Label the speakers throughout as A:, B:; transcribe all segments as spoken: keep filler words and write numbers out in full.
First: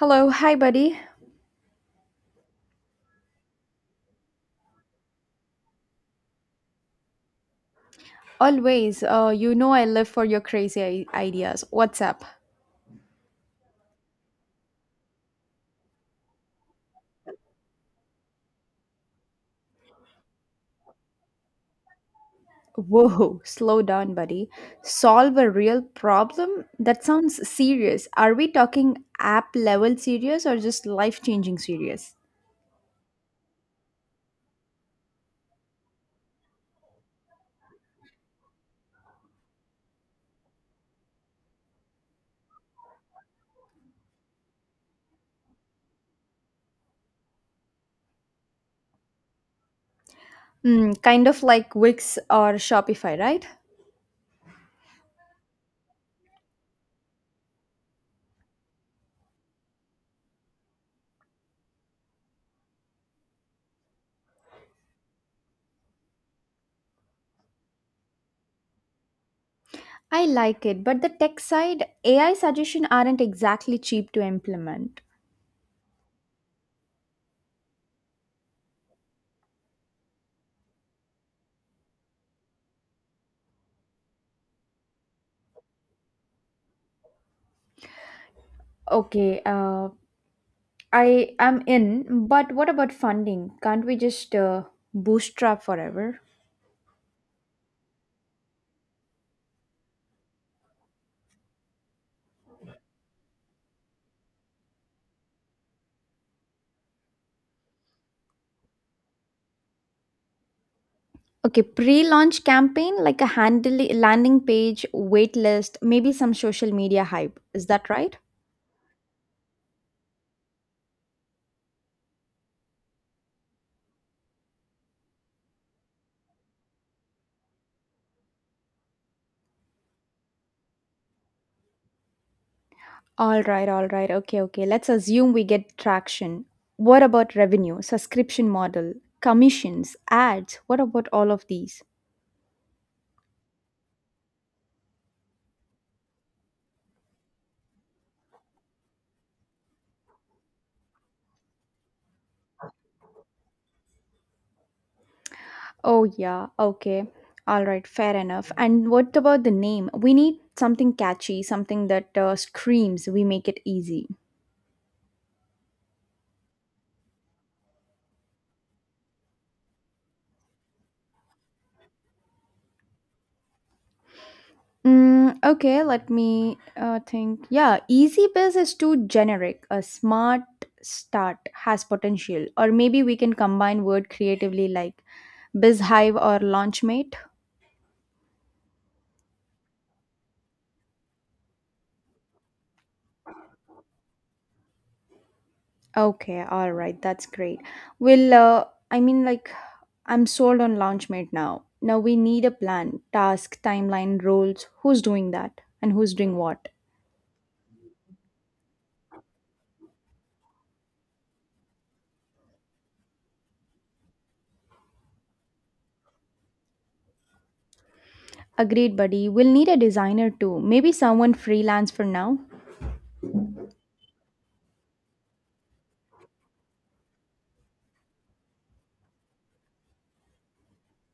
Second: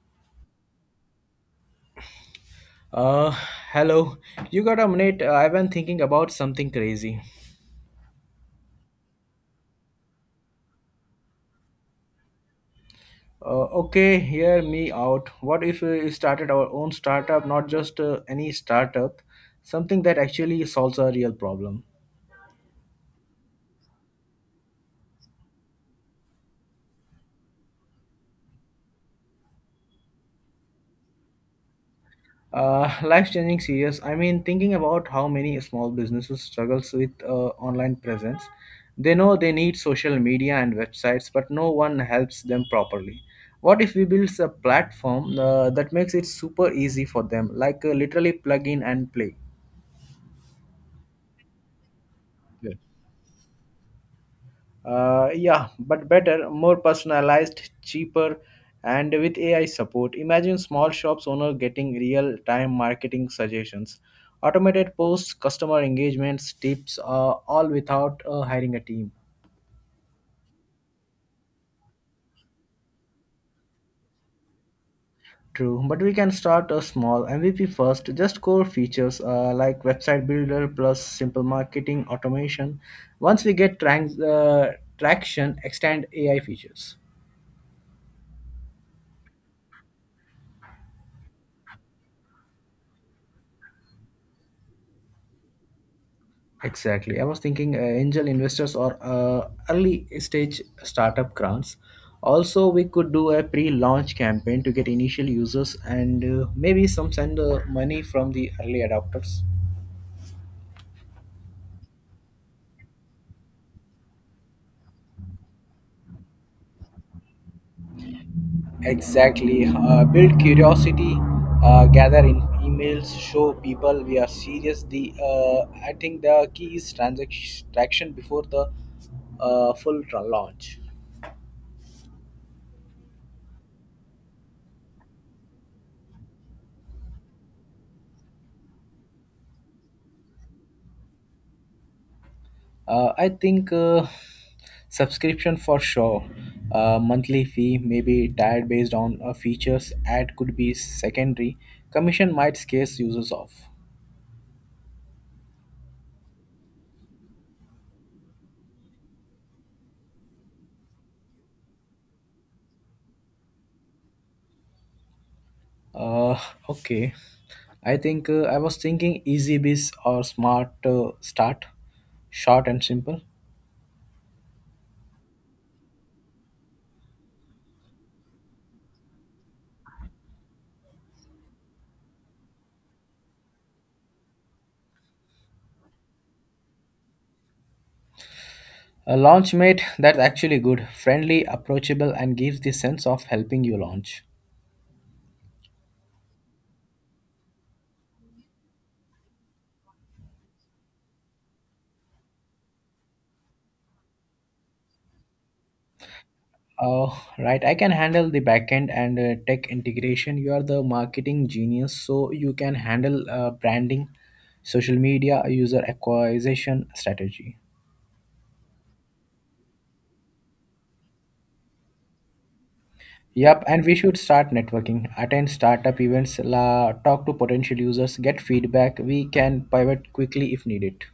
A: Hello, hi buddy.
B: Uh, Hello. You got a minute? Uh, I've been thinking about something crazy.
A: Always, uh, you know I live for your crazy i- ideas. What's up?
B: Uh, okay, hear me out. What if we started our own startup, not just uh, any startup, something that actually solves a real problem?
A: Whoa, slow down, buddy. Solve a real problem? That sounds serious. Are we talking app level serious or just life changing serious?
B: Uh, life-changing series. I mean, thinking about how many small businesses struggles with uh, online presence. They know they need social media and websites, but no one helps them properly. What if we build a platform uh, that makes it super easy for them, like uh, literally plug in and play?
A: Hmm, kind of like Wix or Shopify, right?
B: Uh, yeah, but better, more personalized, cheaper, and with A I support. Imagine small shops owner getting real time marketing suggestions, automated posts, customer engagements, tips, uh, all without uh, hiring a team.
A: I like it, but the tech side, A I suggestion aren't exactly cheap to implement.
B: True, but we can start a small M V P first. Just core features uh, like website builder plus simple marketing automation. Once we get trans- uh, traction, extend A I features.
A: Okay, uh, I am in, but what about funding? Can't we just uh, bootstrap forever?
B: Exactly. I was thinking uh, angel investors or uh, early stage startup grants. Also, we could do a pre launch campaign to get initial users and uh, maybe some send uh, money from the early adopters.
A: Okay, pre-launch campaign like a handle landing page, wait list, maybe some social media hype. Is that right?
B: Exactly. Uh, build curiosity, uh, gather in emails, show people we are serious. The uh, I think the key is transaction before the uh, full tra- launch.
A: All right, all right. Okay, okay. Let's assume we get traction. What about revenue, subscription model, commissions, ads? What about all of these?
B: Uh, I think uh, subscription for sure. Uh, monthly fee may be tied based on uh, features. Ad could be secondary. Commission might scare users off.
A: Oh yeah, okay. All right, fair enough. And what about the name? We need something catchy, something that uh, screams we make it easy.
B: Uh, okay. I think uh, I was thinking easy biz or smart uh, start, short and simple.
A: Mm, okay, let me uh, think. Yeah, easy biz is too generic. A smart start has potential. Or maybe we can combine word creatively like BizHive or Launchmate.
B: A launch mate that's actually good, friendly, approachable, and gives the sense of helping you launch.
A: Okay, all right, that's great. Well, uh, I mean, like, I'm sold on Launchmate now. Now we need a plan, task, timeline, roles, who's doing that, and who's doing what.
B: Oh, right. I can handle the backend and uh, tech integration. You are the marketing genius, so you can handle uh, branding, social media, user acquisition strategy.
A: Agreed, buddy. We'll need a designer too. Maybe someone freelance for now.
B: Yep, and we should start networking, attend startup events, la, talk to potential users, get feedback. We can pivot quickly if needed.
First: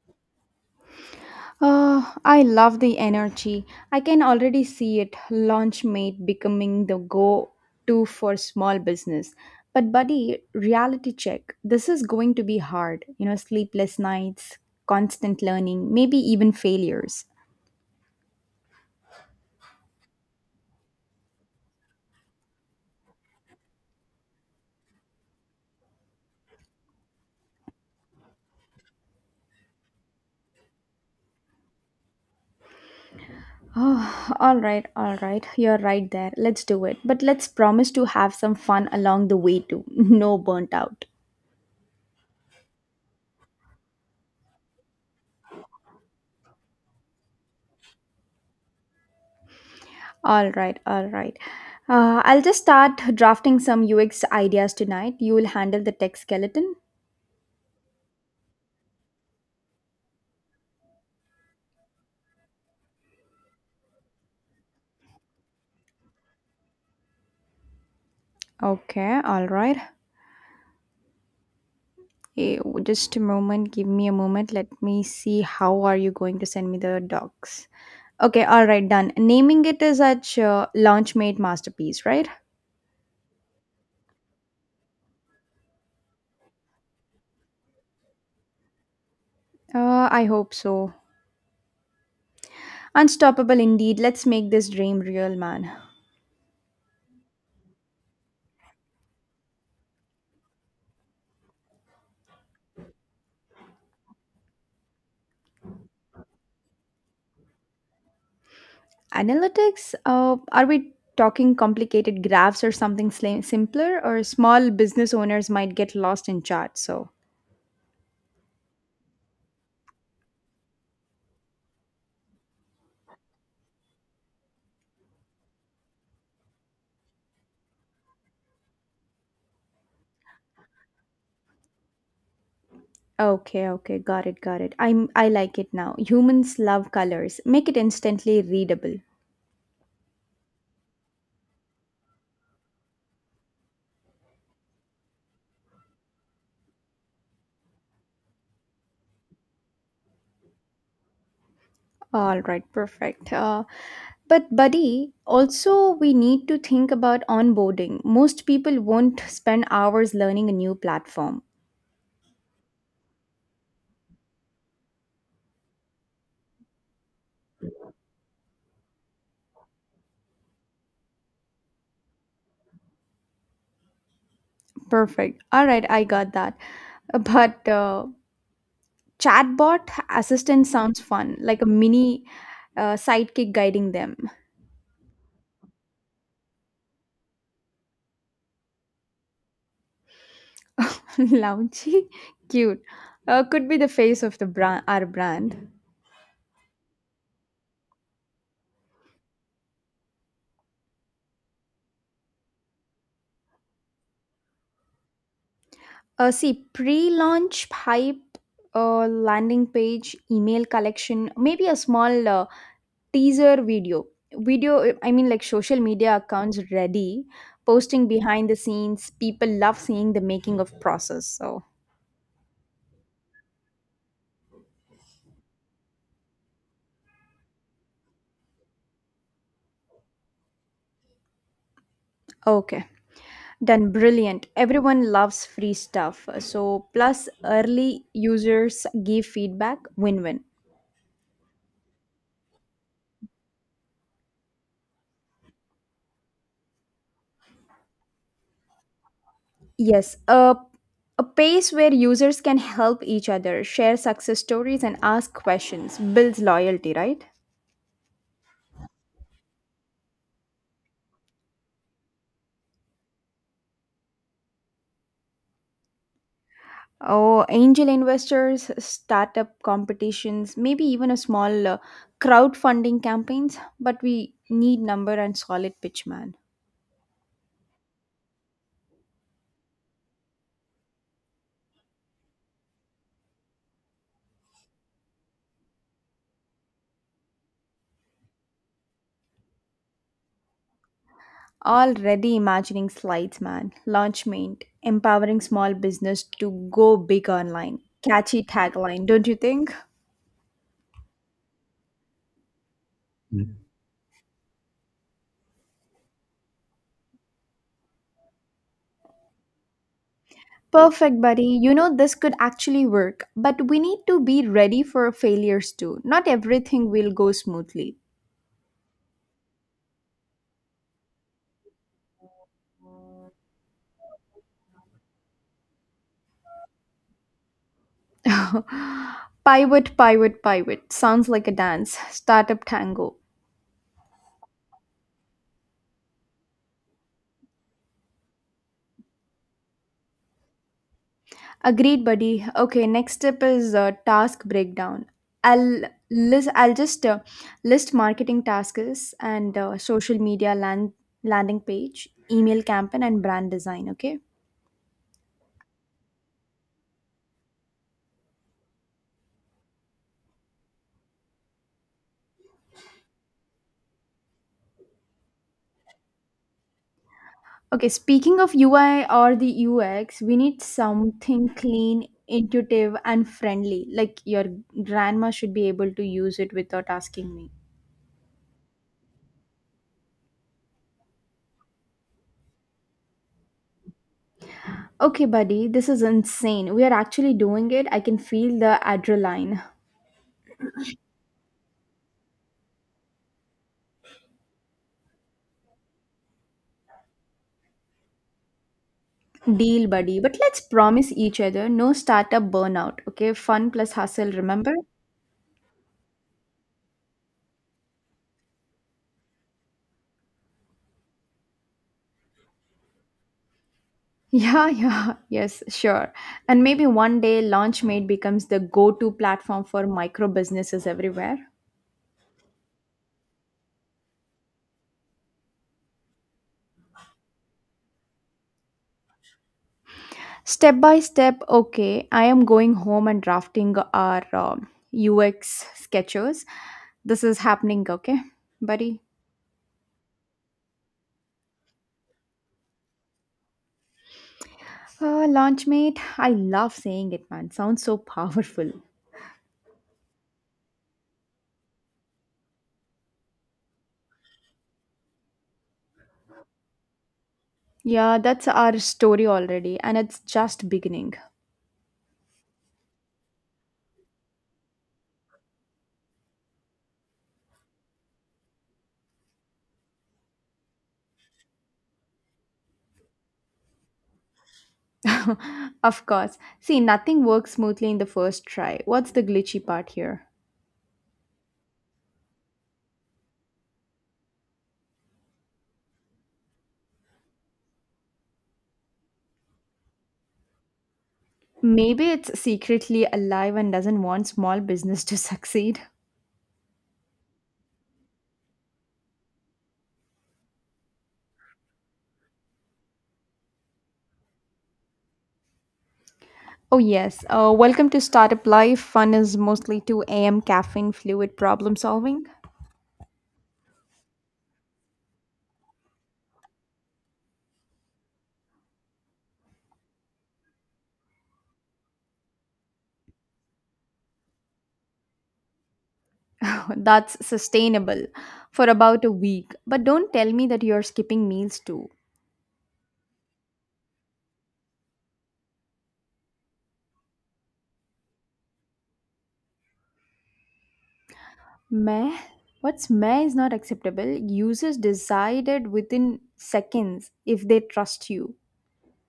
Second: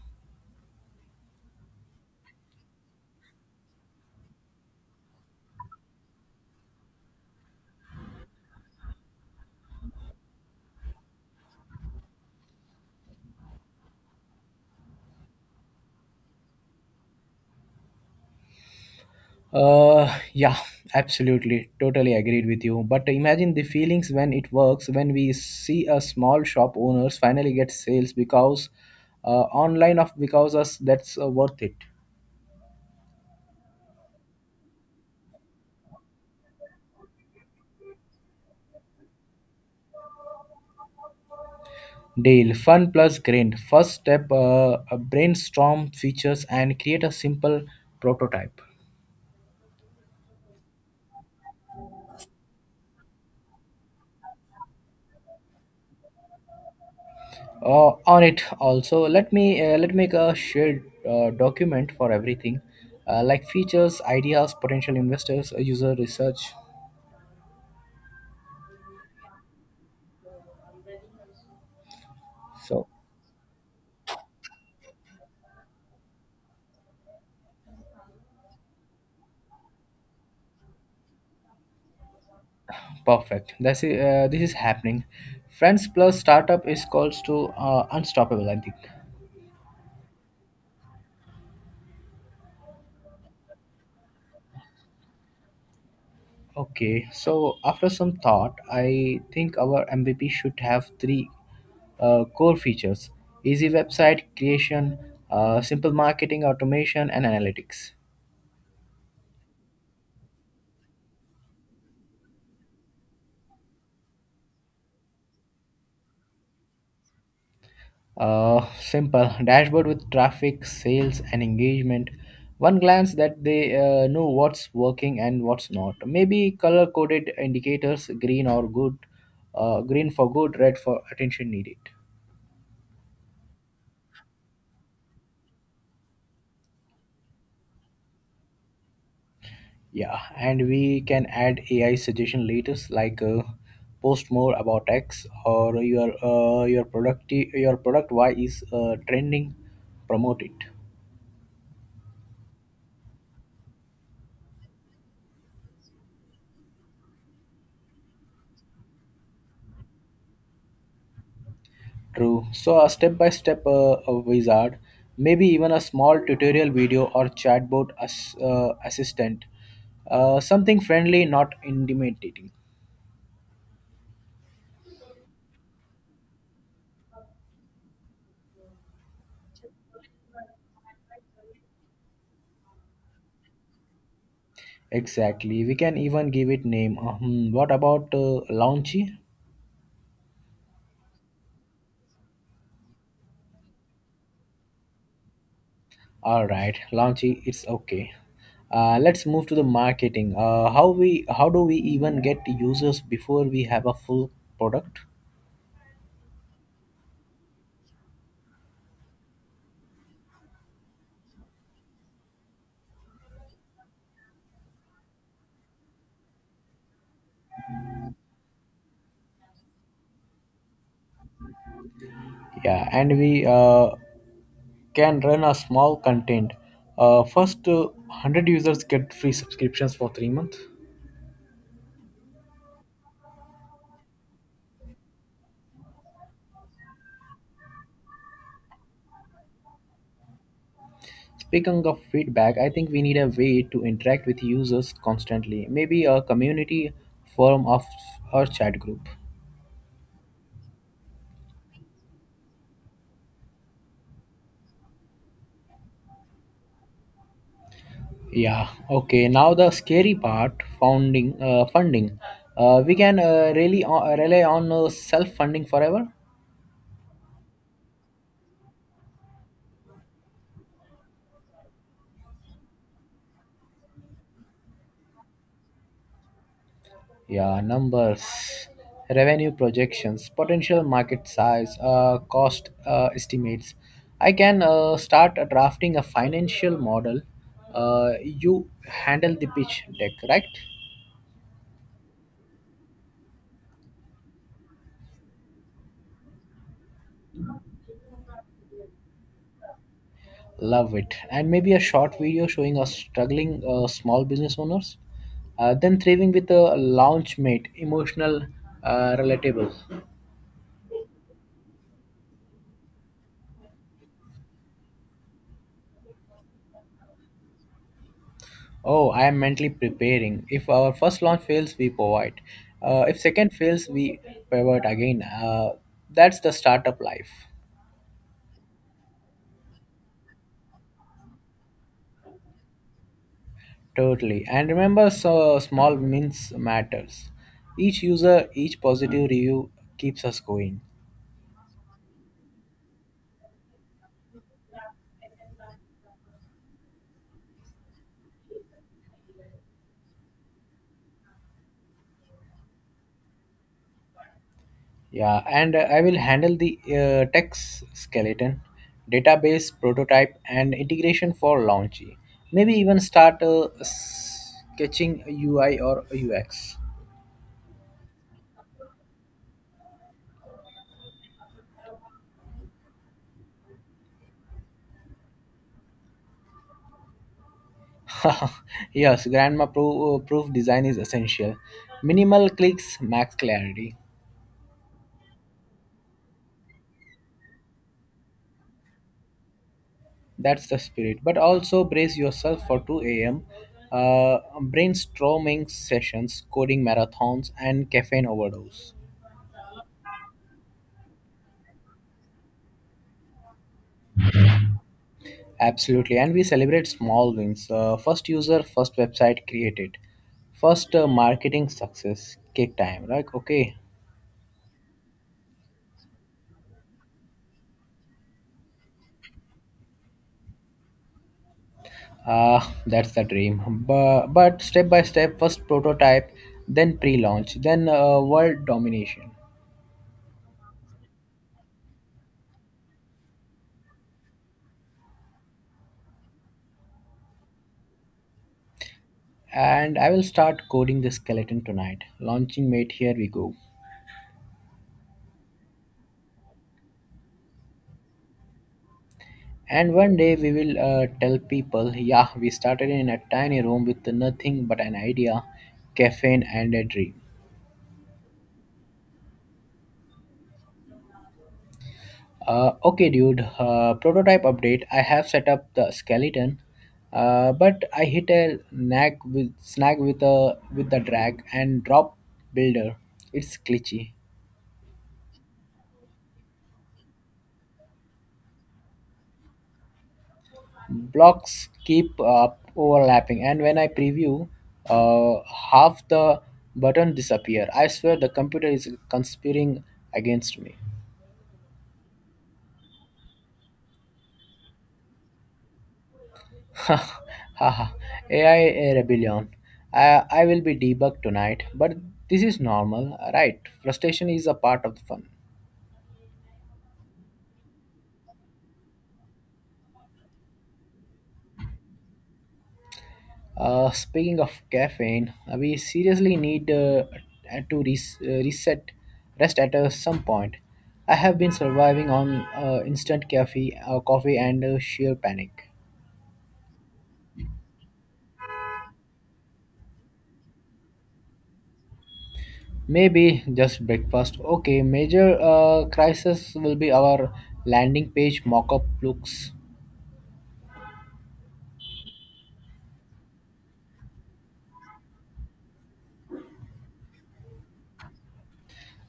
A: Oh, I love the energy. I can already see it. Launchmate becoming the go to for small business. But, buddy, reality check. This is going to be hard. You know, sleepless nights, constant learning, maybe even failures.
B: Uh, yeah, absolutely. Totally agreed with you. But imagine the feelings when it works, when we see a small shop owners finally get sales because uh, online of because us that's uh, worth it.
A: Oh, all right, all right. You're right there. Let's do it. But let's promise to have some fun along the way, too. No burnt out.
B: Deal fun plus grind. First step: uh, a brainstorm features and create a simple prototype.
A: All right, all right. Uh, I'll just start drafting some U X ideas tonight. You will handle the tech skeleton.
B: Uh, on it also, let me uh, let make a shared uh, document for everything, uh, like features, ideas, potential investors, uh, user research.
A: Okay, all right. Eh, w-
B: So.
A: Just a moment. Give me a moment. Let me see how are you going to send me the docs. Okay, all right, done. Naming it as such uh, Launchmate Masterpiece, right?
B: Perfect. This is, uh, this is happening. Friends plus startup is calls to uh, unstoppable, I think.
A: Uh, I hope so. Unstoppable indeed. Let's make this dream real, man.
B: Okay, so after some thought, I think our M V P should have three uh, core features easy website creation, uh, simple marketing, automation, and analytics.
A: Analytics? Uh, are we talking complicated graphs or something sli- simpler? Or small business owners might get lost in charts. So
B: Uh, simple dashboard with traffic, sales, and engagement. One glance that they uh, know what's working and what's not. Maybe color coded indicators, green or good, uh, green for good, red for attention needed.
A: okay, okay, got it, got it. I'm I like it now. Humans love colors. Make it instantly readable.
B: Yeah, and we can add A I suggestion later, like uh, post more about X or your uh, your product your product Y is uh, trending, promote it.
A: All right, perfect. Uh, but buddy, also we need to think about onboarding. Most people won't spend hours learning a new platform.
B: True. So a step-by-step uh, a wizard, maybe even a small tutorial video or chatbot as, uh, assistant, uh, something friendly, not intimidating.
A: Perfect. All right, I got that. But uh, chatbot assistant sounds fun, like a mini uh, sidekick guiding them.
B: Exactly. We can even give it name. Uh, hmm, what about uh, Launchy?
A: Launchy, cute. Uh, could be the face of the brand, our brand.
B: All right, Launchy, it's okay. Uh, let's move to the marketing. Uh, how we how do we even get users before we have a full product?
A: Uh, see, pre-launch hype, uh, landing page, email collection, maybe a small uh, teaser video. Video, I mean, like social media accounts ready, posting behind the scenes. People love seeing the making of process. So,
B: Yeah, and we uh, can run a small content. Uh, first uh, one hundred users get free subscriptions for three months.
A: okay. Done brilliant. Everyone loves free stuff. So, plus early users give feedback win win.
B: Speaking of feedback, I think we need a way to interact with users constantly. Maybe a community forum of or chat group.
A: Yes, a, a pace where users can help each other, share success stories, and ask questions builds loyalty, right?
B: Yeah. Okay. Now the scary part: founding uh, funding. Uh, we can uh, really uh, rely on uh, self-funding forever.
A: Oh, angel investors, startup competitions, maybe even a small uh, crowdfunding campaigns, but we need number and solid pitch man.
B: Yeah, numbers, revenue projections, potential market size, uh, cost uh, estimates. I can uh, start uh, drafting a financial model. Uh, you handle the pitch deck, right?
A: Already imagining slides, man. Launch mate, empowering small business to go big online. Catchy tagline, don't you think?
B: Love it. And maybe a short video showing us struggling uh, small business owners, uh, then thriving with a launch mate, emotional, uh, relatable.
A: Perfect, buddy. You know, this could actually work, but we need to be ready for failures too. Not everything will go smoothly.
B: Oh, I am mentally preparing. If our first launch fails, we pivot. Uh, if second fails, we pivot again. Uh, that's the startup life.
A: Pivot, pivot, pivot. Sounds like a dance. Startup tango.
B: Totally. And remember, so small wins matters. Each user, each positive review keeps us going.
A: Agreed, buddy. Okay, next step is uh, task breakdown. I'll list. I'll just uh, list marketing tasks and uh, social media land landing page, email campaign, and brand design. Okay.
B: Yeah, and uh, I will handle the uh, tech s- skeleton, database, prototype, and integration for launchy. Maybe even start uh, sketching U I or U X.
A: Okay. Speaking of U I or the U X, we need something clean, intuitive, and friendly. Like your grandma should be able to use it without asking me.
B: Yes, grandma pro- uh, proof design is essential. Minimal clicks, max clarity.
A: Okay, buddy, this is insane. We are actually doing it. I can feel the adrenaline.
B: That's the spirit. But also brace yourself for two a m. Uh, brainstorming sessions, coding marathons, and caffeine overdose.
A: Deal, buddy. But let's promise each other no startup burnout, okay? Fun plus hustle, remember?
B: Absolutely. And we celebrate small wins. Uh, first user, first website created. First uh, marketing success. Cake time, right? Okay.
A: Yeah, yeah, yes, sure. And maybe one day Launchmate becomes the go to platform for micro businesses everywhere.
B: Ah, that's the dream. But, but step by step, first prototype, then pre launch, then uh, world domination.
A: Step by step, okay, I am going home and drafting our um U X sketches. This is happening, okay, buddy?
B: And I will start coding the skeleton tonight. Launching mate, here we go.
A: Uh, Launchmate, I love saying it, man. Sounds so powerful.
B: And one day we will uh, tell people, yeah, we started in a tiny room with nothing but an idea, caffeine, and a dream.
A: Yeah, that's our story already, and it's just beginning.
B: Uh, okay, dude. Uh, prototype update. I have set up the skeleton, uh, but I hit a snag with snag with a with the drag and drop builder. It's glitchy.
A: Of course. See, nothing works smoothly in the first try. What's the glitchy part here?
B: Blocks keep uh, overlapping, and when I preview, uh, half the button disappear. I swear the computer is conspiring against me.
A: Maybe it's secretly alive and doesn't want small business to succeed.
B: Haha, A I rebellion. I, I will be debugged tonight, but this is normal, right? Frustration is a part of the fun.
A: Oh, yes. Uh, welcome to Startup Life. Fun is mostly two a m caffeine fluid problem solving.
B: Uh, speaking of caffeine, uh, we seriously need uh, to res- uh, reset, rest at uh, some point. I have been surviving on uh, instant caffeine, uh, coffee, and uh, sheer panic.
A: That's sustainable for about a week. But don't tell me that you're skipping meals too.
B: Maybe just breakfast. Okay, major uh, crisis will be our landing page mock-up looks.
A: Meh? What's meh is not acceptable. Users decided within seconds if they trust you.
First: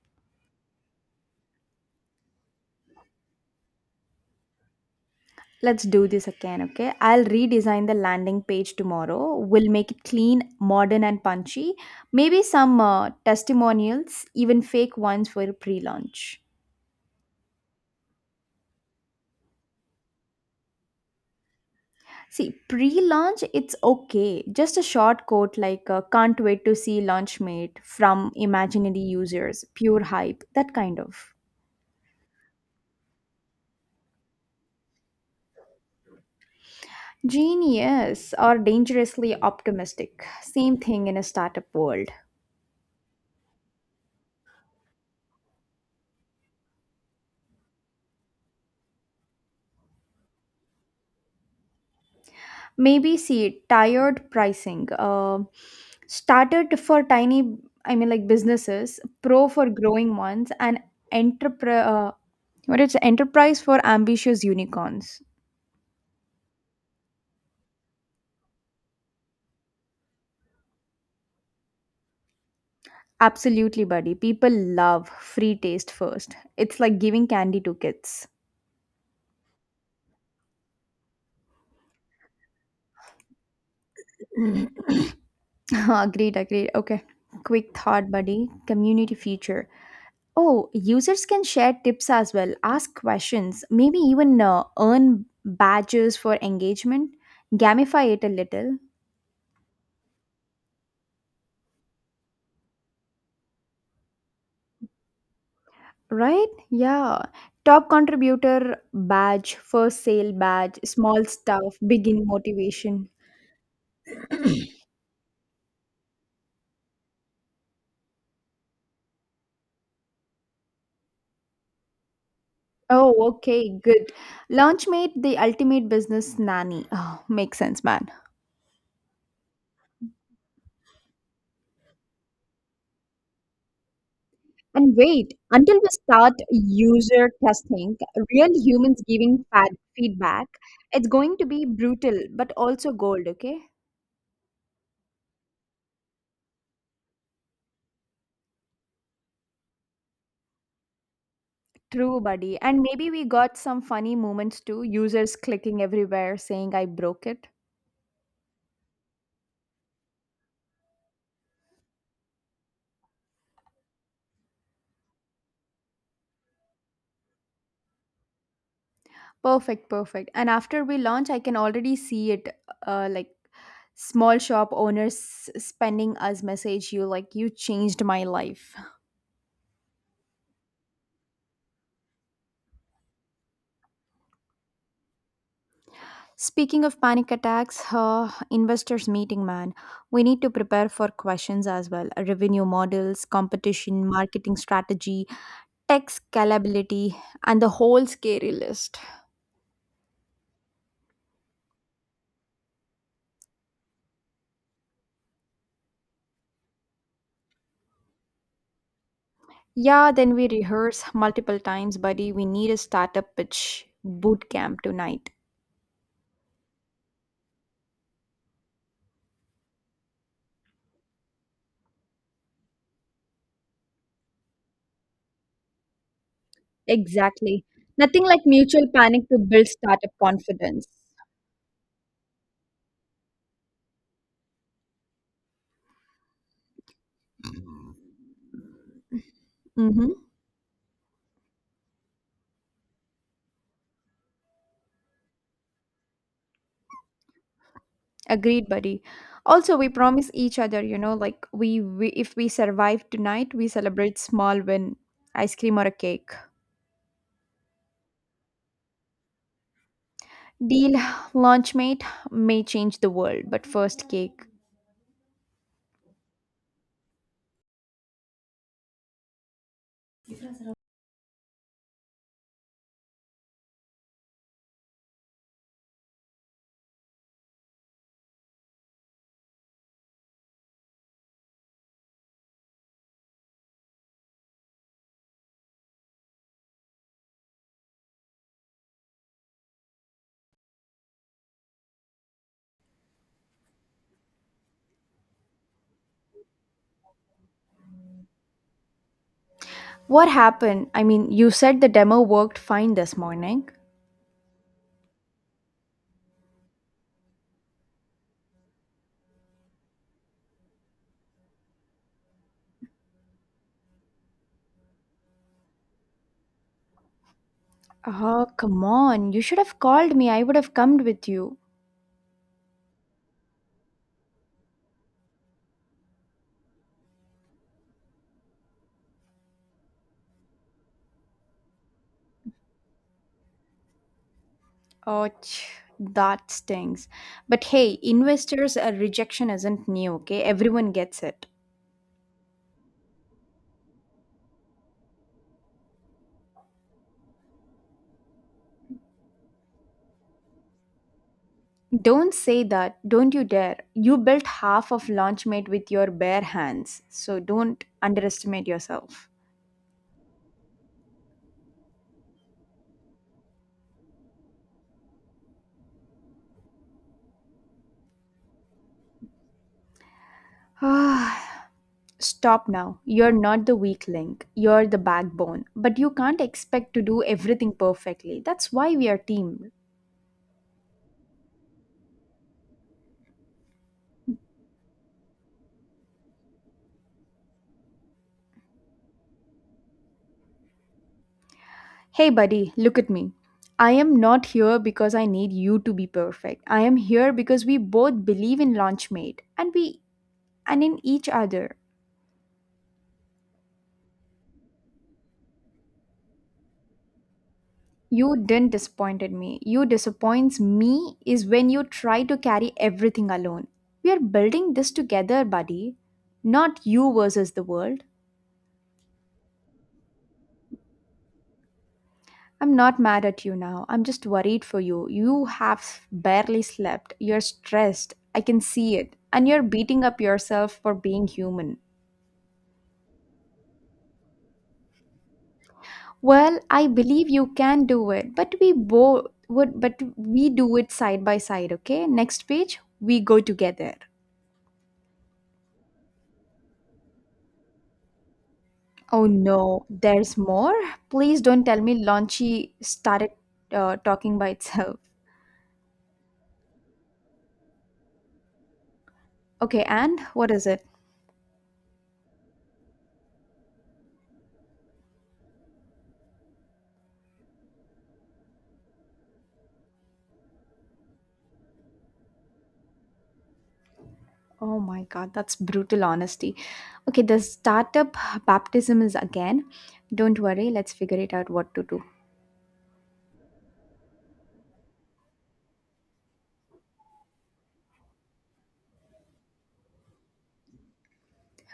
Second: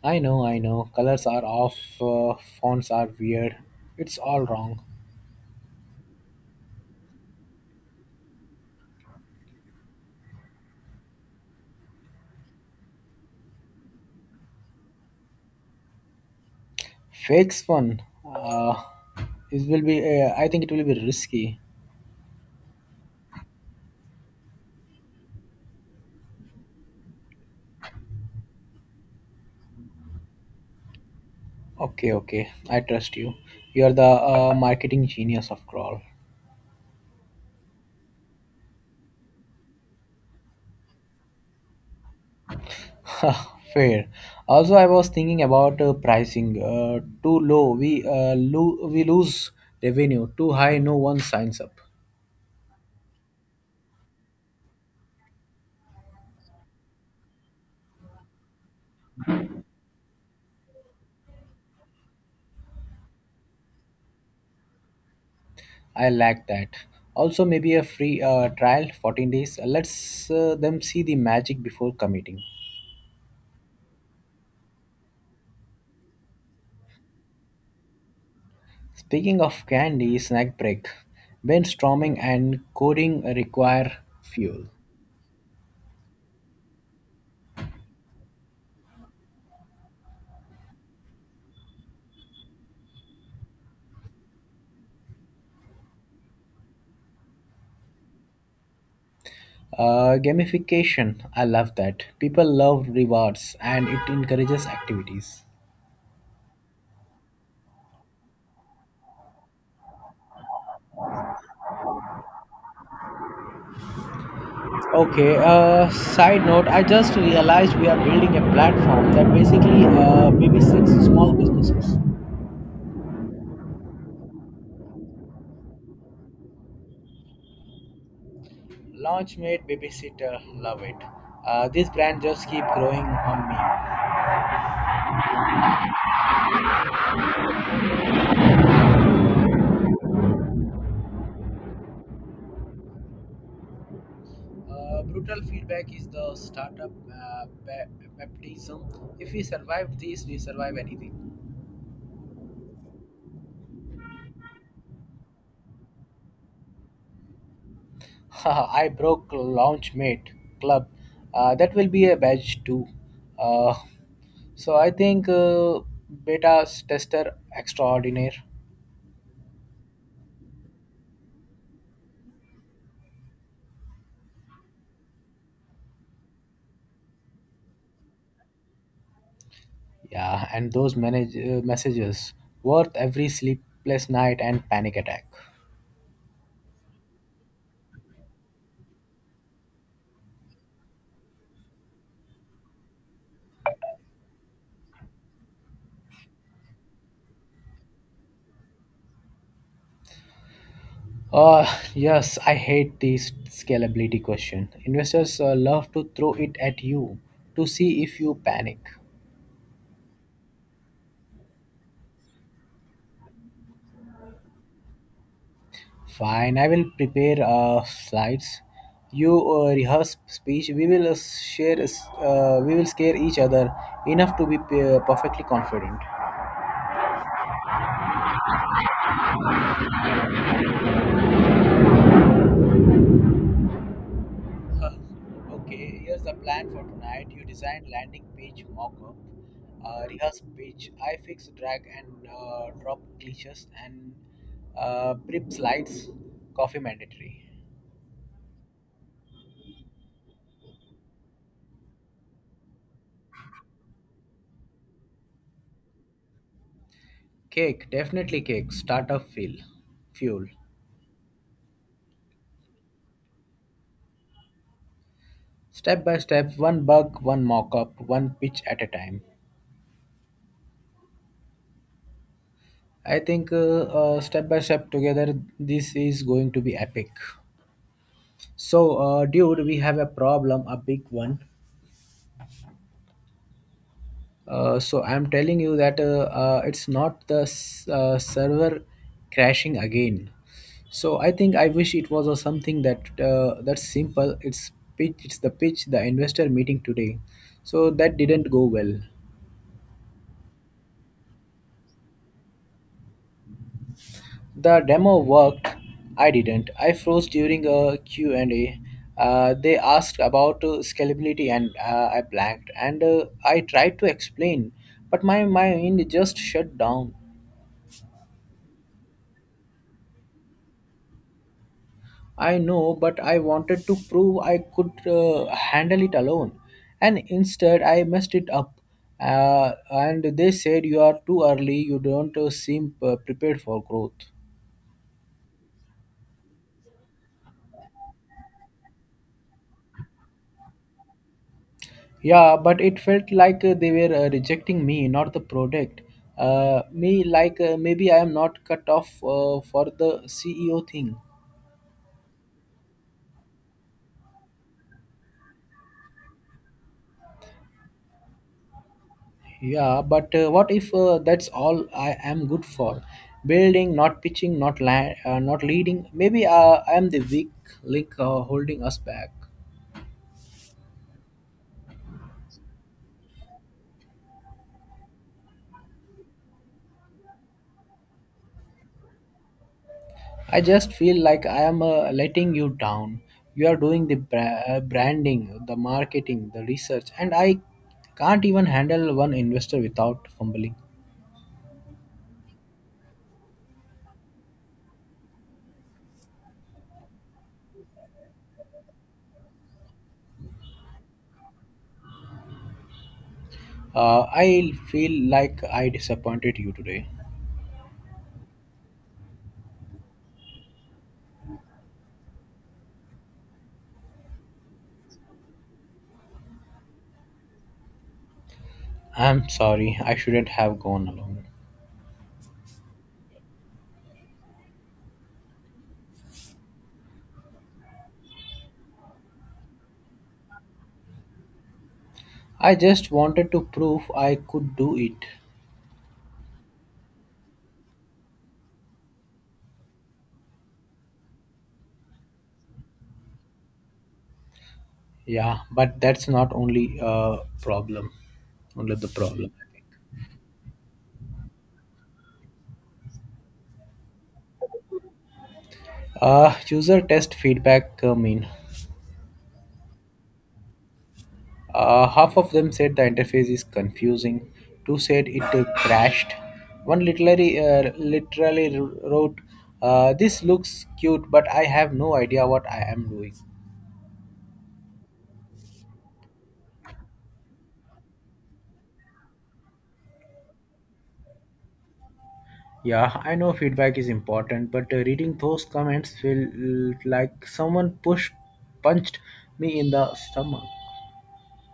B: I know, I know. Colors are off, uh, fonts are weird. It's all wrong.
A: Let's do this again, okay? I'll redesign the landing page tomorrow. We'll make it clean, modern, and punchy. Maybe some uh, testimonials, even fake ones for pre launch.
B: Fakes fun. Uh, it will be. Uh, I think it will be risky.
A: See, pre launch, it's okay. Just a short quote like, uh, can't wait to see launch mate from imaginary users, pure hype, that kind of.
B: Okay, okay. I trust you. You're the uh, marketing genius after all.
A: Genius or dangerously optimistic. Same thing in a startup world.
B: Fair. Also, I was thinking about uh, pricing. Uh, too low, we uh, lo- we lose revenue. Too high, no one signs up.
A: Maybe see tiered pricing uh, started for tiny i mean like businesses pro for growing ones and entrepre uh, what it's enterprise for ambitious unicorns.
B: I like that. Also, maybe a free uh, trial, fourteen days. Uh, Let's uh, them see the magic before committing.
A: Absolutely, buddy. People love free taste first. It's like giving candy to kids.
B: Speaking of candy, snack break. Brainstorming and coding require fuel.
A: Agreed, agreed. Okay, quick thought buddy, community feature. Oh, users can share tips as well, ask questions, maybe even uh, earn badges for engagement, gamify it a little,
B: Uh, gamification, I love that. People love rewards and it encourages activities.
A: right? Yeah. Top contributor badge, first sale badge, small stuff, begin motivation.
B: Okay, uh, side note, I just realized we are building a platform that basically uh, babysits small businesses.
A: Oh, okay, good. Launchmate, the ultimate business nanny. Oh, makes sense, man.
B: Launchmate Babysitter, love it. Uh, this brand just keep growing on me.
A: And wait, until we start user testing, real humans giving fad feedback, it's going to be brutal but also gold, okay?
B: Uh, brutal feedback is the startup uh, ba- baptism. If we survive this, we survive anything.
A: True, buddy. And maybe we got some funny moments too, users clicking everywhere saying I broke it.
B: I broke Launchmate Club. Uh, that will be a badge too. Uh, so I think uh, beta tester extraordinaire.
A: Perfect, perfect. And after we launch, I can already see it uh, like small shop owners spending us message you like you changed my life.
B: Yeah, and those manage- uh, messages worth every sleepless night and panic attack.
A: Speaking of panic attacks, uh, investors meeting, man. We need to prepare for questions as well. Revenue models, competition, marketing strategy, tech scalability, and the whole scary list.
B: Uh, yes, I hate this scalability question. Investors uh, love to throw it at you to see if you panic.
A: Yeah, then we rehearse multiple times, buddy. We need a startup pitch boot camp tonight.
B: Fine, I will prepare uh, slides. You uh, rehearse speech. We will uh, share. Uh, we will scare each other enough to be uh, perfectly confident.
A: Exactly. Nothing like mutual panic to build startup confidence.
B: Okay, here's the plan for tonight. You design landing page mockup, uh,
A: Mm-hmm.
B: rehearse page, I fix drag and uh, drop glitches, and uh, prep slides. Coffee mandatory.
A: Agreed, buddy. Also, we promise each other, you know, like we, we if we survive tonight, we celebrate small win, ice cream or a cake.
B: Cake, definitely cake. Startup feel, fuel.
A: Deal, launch mate may change the world, but first cake.
B: Step by step, one bug, one mockup, one pitch at a time. I think uh, uh, step by step together, this is going to be epic. So, uh, dude, we have a problem, a big one. Uh, so I'm telling you that uh, uh, it's not the s- uh, server crashing again. So I think I wish it was a something that uh, that's simple. It's pitch. It's the pitch. The investor meeting today. So that didn't go well.
A: What happened? I mean, you said the demo worked fine this morning.
B: The demo worked. I didn't. I froze during a Q and A. Uh, they asked about uh, scalability and uh, I blanked. And uh, I tried to explain, but my mind just shut down.
A: Oh, come on. You should have called me. I would have come with you.
B: I know, but I wanted to prove I could uh, handle it alone. And instead, I messed it up. Uh, and they said, "You are too early, you don't uh, seem uh, prepared for growth."
A: Oh, ch- that stings. But hey, investors, uh, rejection isn't new, okay? Everyone gets it.
B: Yeah, but it felt like uh, they were uh, rejecting me, not the product. Uh, me, like uh, maybe I am not cut off uh, for the C E O thing.
A: Don't say that. Don't you dare. You built half of Launchmate with your bare hands. So don't underestimate yourself.
B: Yeah, but uh, what if uh, that's all I am good for? Building, not pitching, not la- uh, not leading. Maybe uh, I am the weak link uh, holding us back.
A: Ah, Stop now. You're not the weak link. You're the backbone. But you can't expect to do everything perfectly. That's why we are team.
B: I just feel like I am uh, letting you down. You are doing the bra- uh, branding, the marketing, the research, and I can't even handle one investor without fumbling.
A: Hey buddy, look at me. I am not here because I need you to be perfect. I am here because we both believe in Launchmate and we and in each other.
B: Uh, I feel like I disappointed you today.
A: You didn't disappointed me. You disappoints me is when you try to carry everything alone. We are building this together, buddy. Not you versus the world.
B: I'm sorry, I shouldn't have gone along.
A: I'm not mad at you now. I'm just worried for you. You have barely slept. You're stressed. I can see it. And you're beating up yourself for being human.
B: I just wanted to prove I could do it.
A: Well, I believe you can do it, but we both would but we do it side by side, okay? Next page, we go together.
B: Yeah, but that's not only a problem. Only the
A: Oh
B: problem.
A: no, there's more? Please don't tell me Launchy started uh, talking by itself.
B: Uh, user test feedback uh, mean
A: Okay, and what is it?
B: uh, half of them said the interface is confusing. Two said it uh, crashed. One literally uh, literally wrote, uh, "This looks cute, but I have no idea what I am doing."
A: Oh my god, that's brutal honesty. Okay, the startup baptism is again. Don't worry, let's figure it out what to do.
B: Yeah, I know feedback is important, but uh, reading those comments felt like someone pushed punched me in the stomach.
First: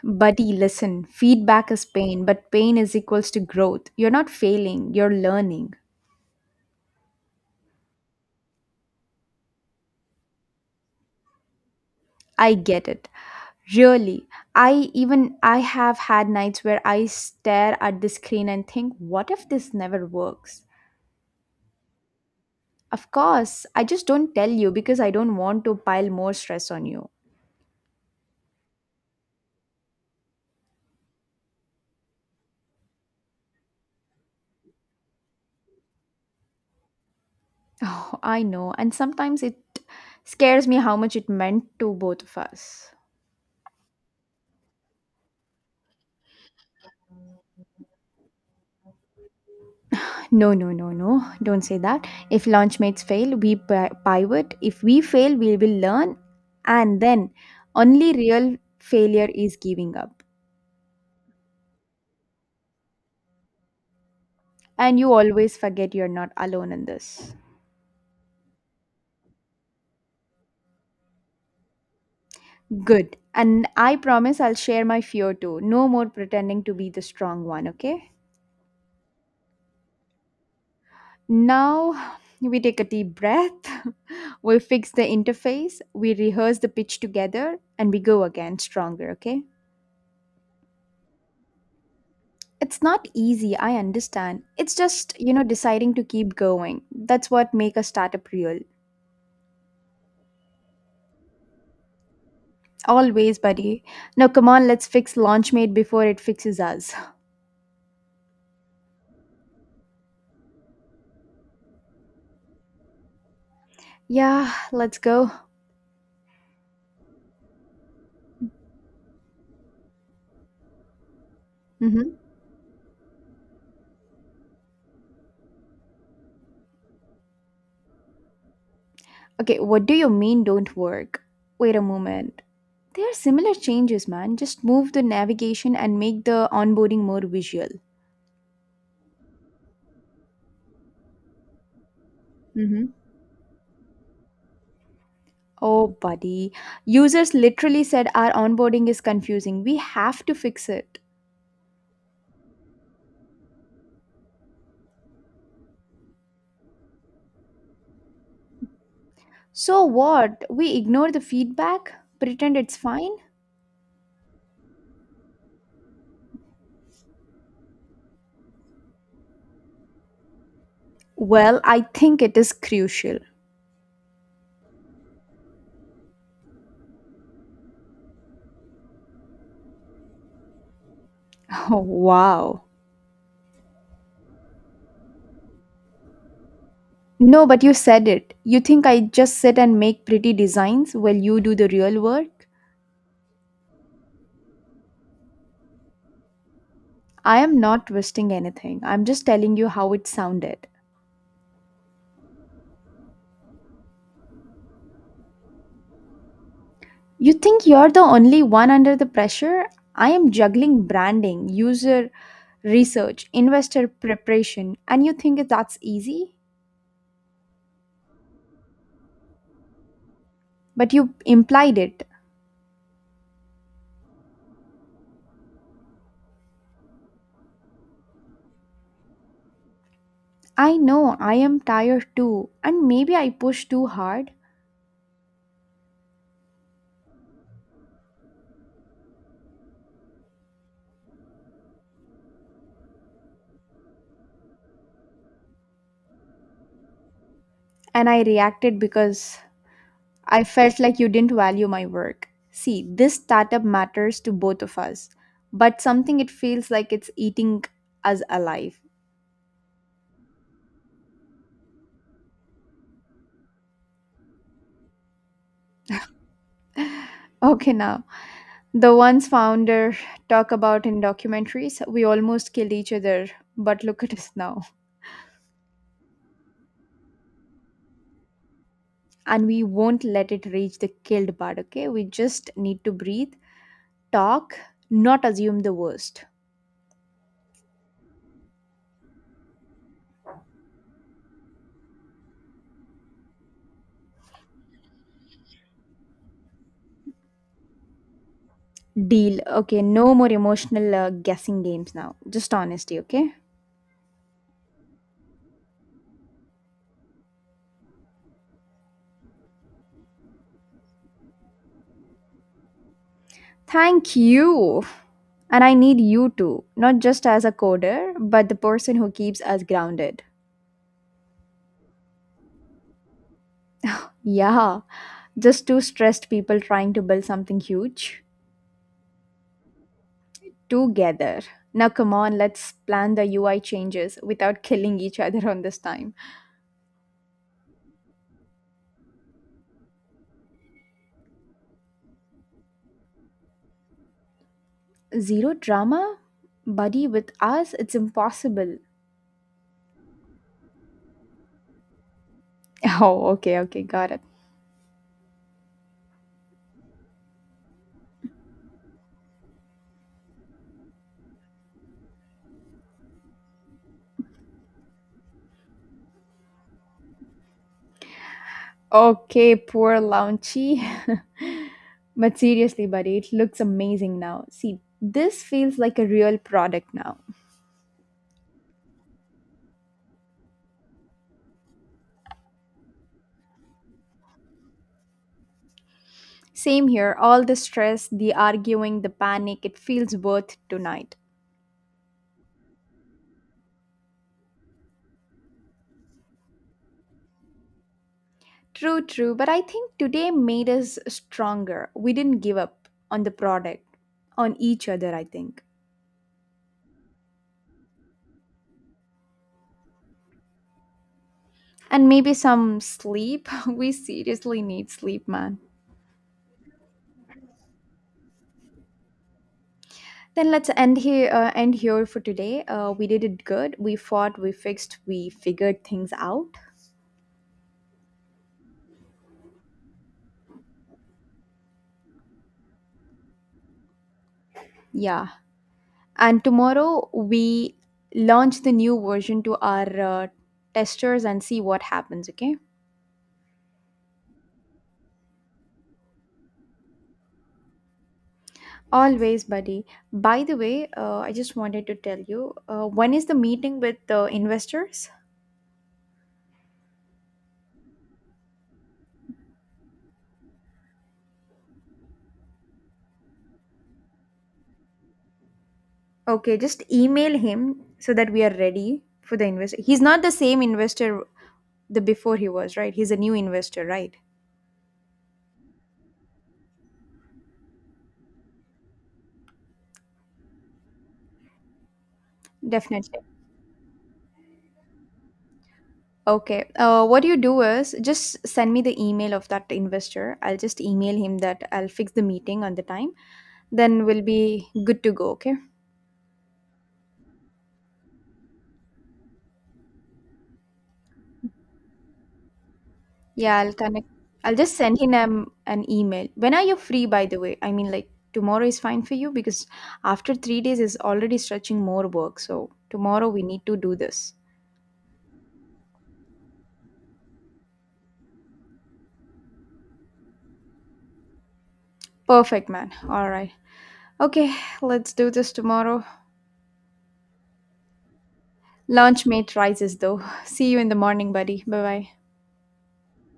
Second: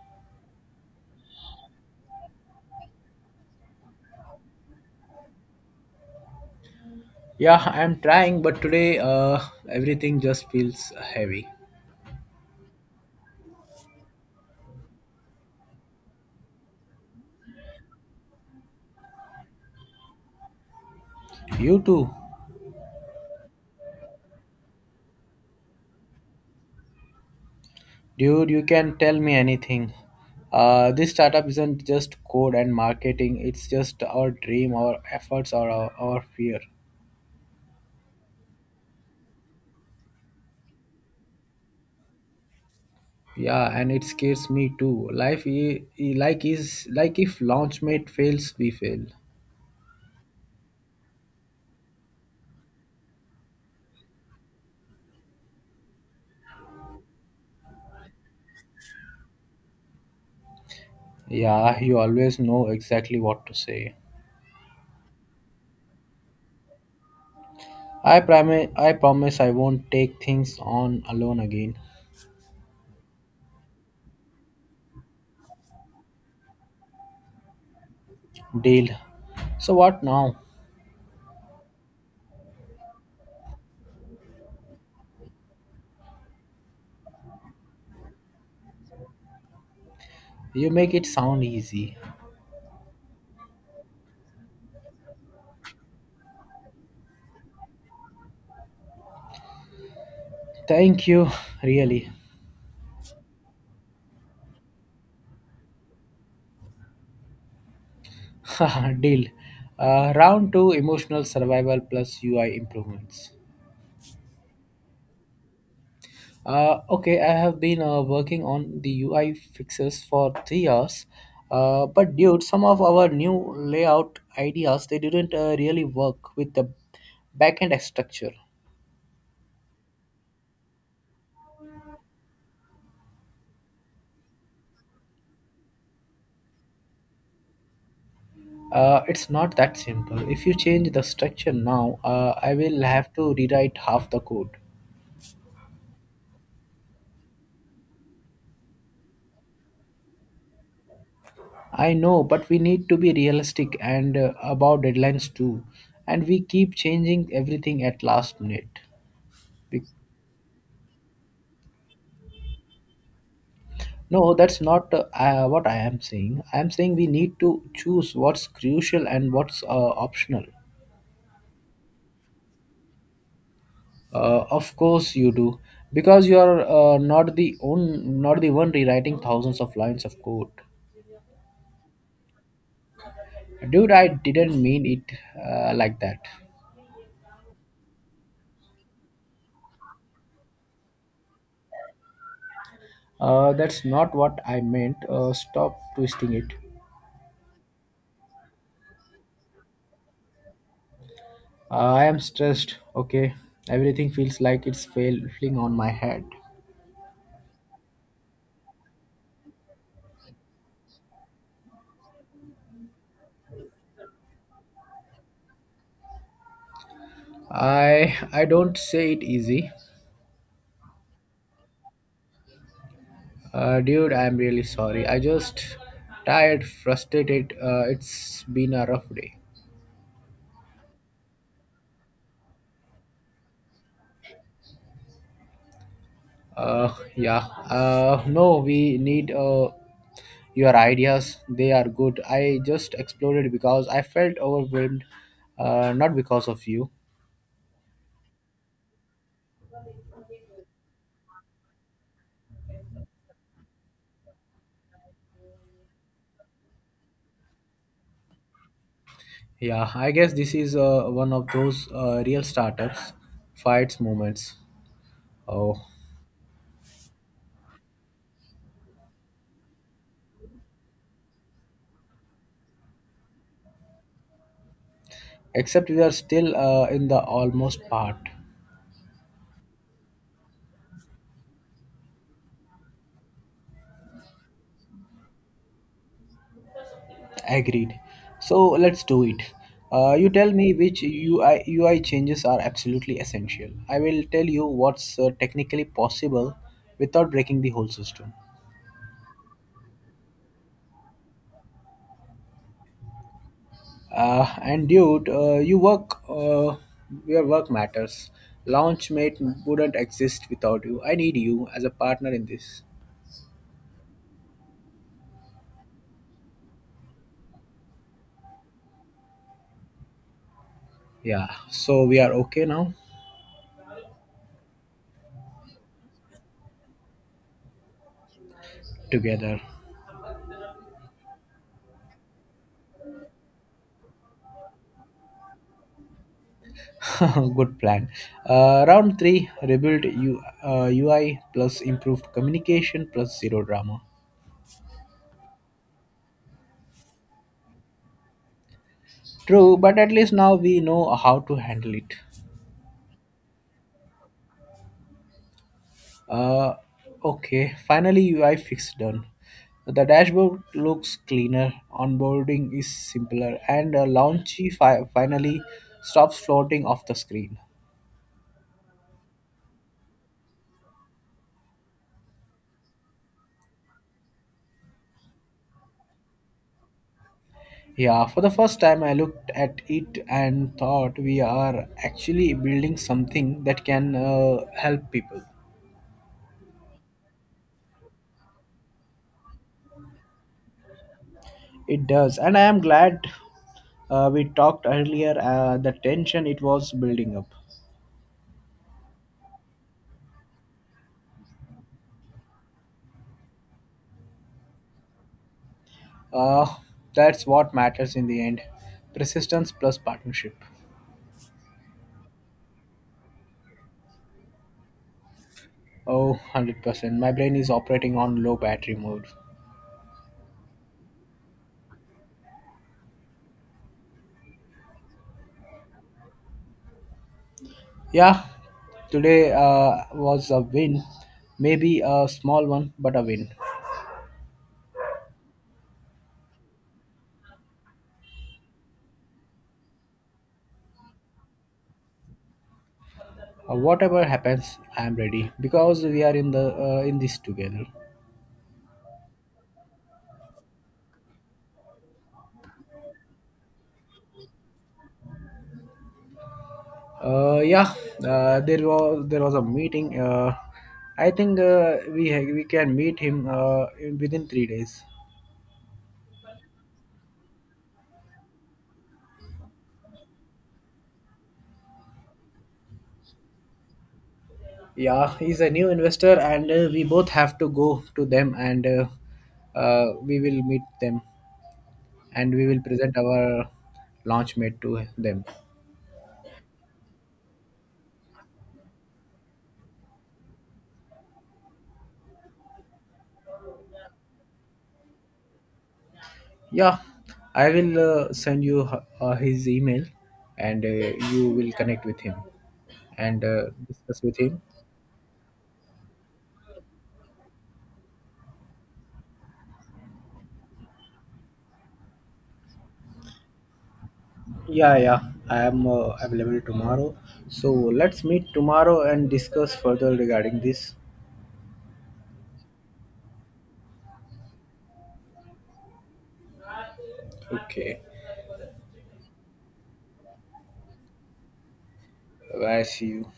A: Buddy, listen, feedback is pain, but pain is equals to growth. You're not failing, you're learning.
B: Yeah, I'm trying, but today uh, everything just feels heavy.
A: I get it. Really, I even I have had nights where I stare at the screen and think, what if this never works?
B: You too,
A: Of course, I just don't tell you because I don't want to pile more stress on you.
B: dude. You can tell me anything. Uh, this startup isn't just code and marketing. It's just our dream, our efforts, or our, our fear.
A: Oh, I know, and sometimes it scares me how much it meant to both of us.
B: Yeah, and it scares me too. Life, i- i- like is like if launchmate fails, we fail.
A: No, no, no, no, don't say that. If launchmates fail, we pi- pivot. If we fail, we will learn, and then only real failure is giving up.
B: Yeah, you always know exactly what to say.
A: And you always forget you're not alone in this.
B: I promise. I promise I won't take things on alone again.
A: Good. And I promise I'll share my fear too. No more pretending to be the strong one, okay?
B: Deal. So what now?
A: Now we take a deep breath, we fix the interface, we rehearse the pitch together, and we go again stronger, okay?
B: You make it sound easy.
A: It's not easy, I understand. It's just, you know, deciding to keep going. That's what make a startup real.
B: Thank you, really.
A: Always, buddy. Now come on, let's fix Launchmate before it fixes us.
B: Deal. Uh, round two, emotional survival plus U I improvements.
A: Yeah, let's go.
B: Uh, okay, I have been uh, working on the U I fixes for three hours. Uh,
A: Mm-hmm.
B: but dude, some of our new layout ideas, they didn't uh, really work with the backend structure.
A: Okay, what do you mean don't work? Wait a moment. They are similar changes, man. Just move the navigation and make the onboarding more visual.
B: Uh, it's not that simple. If you change the structure now, uh, I will
A: Mhm.
B: have to rewrite half the code.
A: Oh, buddy. Users literally said our onboarding is confusing. We have to fix it.
B: I know, but we need to be realistic and uh, about deadlines too. And we keep changing everything at last minute. Be-
A: So what? We ignore the feedback? Pretend it's fine?
B: No, that's not uh, uh, what I am saying. I am saying we need to choose what's crucial and what's uh, optional.
A: Well, I think it is crucial.
B: Uh, of course you do, because you are uh, not the own, not the one rewriting thousands of lines of code.
A: Oh, wow.
B: Dude, I didn't mean it uh, like that.
A: No, but you said it. You think I just sit and make pretty designs while you do the real work?
B: Uh, that's not what I meant. Uh, stop twisting it.
A: I am not twisting anything. I'm just telling you how it sounded.
B: I am stressed, okay? Everything feels like it's failing on my head.
A: You think you're the only one under the pressure? I am juggling branding, user research, investor preparation, and you think that's easy?
B: I I don't say it easy.
A: But you implied it.
B: Uh, dude, I'm really sorry. I just tired, frustrated. Uh, it's been a rough day.
A: I know I am tired too, and maybe I pushed too hard,
B: Uh, yeah. Uh, no, we need uh, your ideas. They are good. I just exploded because I felt overwhelmed, uh, not because of you.
A: and I reacted because I felt like you didn't value my work. See, this startup matters to both of us, but something it feels like it's eating us alive.
B: Yeah, I guess this is uh, one of those uh, real startups fights moments. Oh.
A: Okay, now the ones founder talk about in documentaries, we almost killed each other, but look at us now.
B: Except we are still uh, in the almost part.
A: And we won't let it reach the killed part, okay? We just need to breathe, talk, not assume the worst.
B: Agreed. So let's do it. Uh, you tell me which ui ui changes are absolutely essential. I will tell you what's uh, technically possible without breaking the whole system.
A: Deal. Okay, no more emotional uh, guessing games now, just honesty, okay?
B: Uh, and dude uh, you work uh, your work matters. Launchmate wouldn't exist without you. I need you as a partner in this.
A: Thank you. And I need you too, not just as a coder, but the person who keeps us grounded.
B: Yeah, so we are okay now.
A: Yeah, just two stressed people trying to build something huge
B: Together.
A: together. Now come on, let's plan the UI changes without killing each other on this time.
B: Good plan. Uh, round three, rebuild U, uh, U I plus improved communication plus zero drama.
A: Zero drama? Buddy, with us, it's impossible.
B: True, but at least now we know how to handle it.
A: Oh, okay, okay, got it.
B: Uh, okay, finally U I fix done. The dashboard looks cleaner, onboarding is simpler, and uh, Launchy fi- finally stops floating off the screen.
A: Okay, poor Launchy. But seriously, buddy, it looks amazing now. See, this feels like a real product now.
B: Yeah, for the first time I looked at it and thought we are actually building something that can uh, help people.
A: Same here, all the stress, the arguing, the panic, it feels worth tonight.
B: It does, and I am glad uh, we talked earlier. Uh, the tension, it was building up.
A: True, true, but I think today made us stronger. We didn't give up on the product, on each other, I think.
B: Uh, that's what matters in the end. Persistence plus partnership.
A: And maybe some sleep. We seriously need sleep, man.
B: Oh, one hundred percent. My brain is operating on low battery mode.
A: Then let's end here. Uh, end here for today. Uh, we did it good. We fought. We fixed. We figured things out.
B: Yeah, today uh, was a win. Maybe a small one, but a win.
A: Yeah. And tomorrow we launch the new version to our uh, testers and see what happens. Okay.
B: Uh, whatever happens, I am ready because we are in the uh, in this together.
A: Always, buddy. By the way, uh, I just wanted to tell you, uh, when is the meeting with the investors?
B: Uh, yeah, uh, there was there was a meeting. Uh, I think uh, we ha- we can meet him uh, in- within three days.
A: Okay, just email him so that we are ready for the investor. He's not the same investor the before he was, right? He's a new investor, right?
B: Yeah, he's a new investor, and uh, we both have to go to them, and uh, uh, we will meet them, and we will present
A: Definitely.
B: our launch mate to them.
A: Okay. Uh, what you do is just send me the email of that investor. I'll just email him that I'll fix the meeting on the time. Then we'll be good to go. Okay.
B: Yeah, I will uh, send you h- uh, his email, and uh, you will connect with him and
A: Yeah,
B: uh,
A: I'll connect.
B: discuss with
A: I'll
B: him.
A: just send him um, an email. When are you free, by the way? I mean, like tomorrow is fine for you because after three days is already stretching more work. So tomorrow we need to do this.
B: Yeah, yeah. I am uh, available tomorrow. So let's meet tomorrow and discuss further regarding this.
A: Perfect, man. All right. Okay, let's do this tomorrow.
B: Okay.
A: Lunch mate rises though. See you in the morning, buddy. Bye bye.
B: Bye. See you.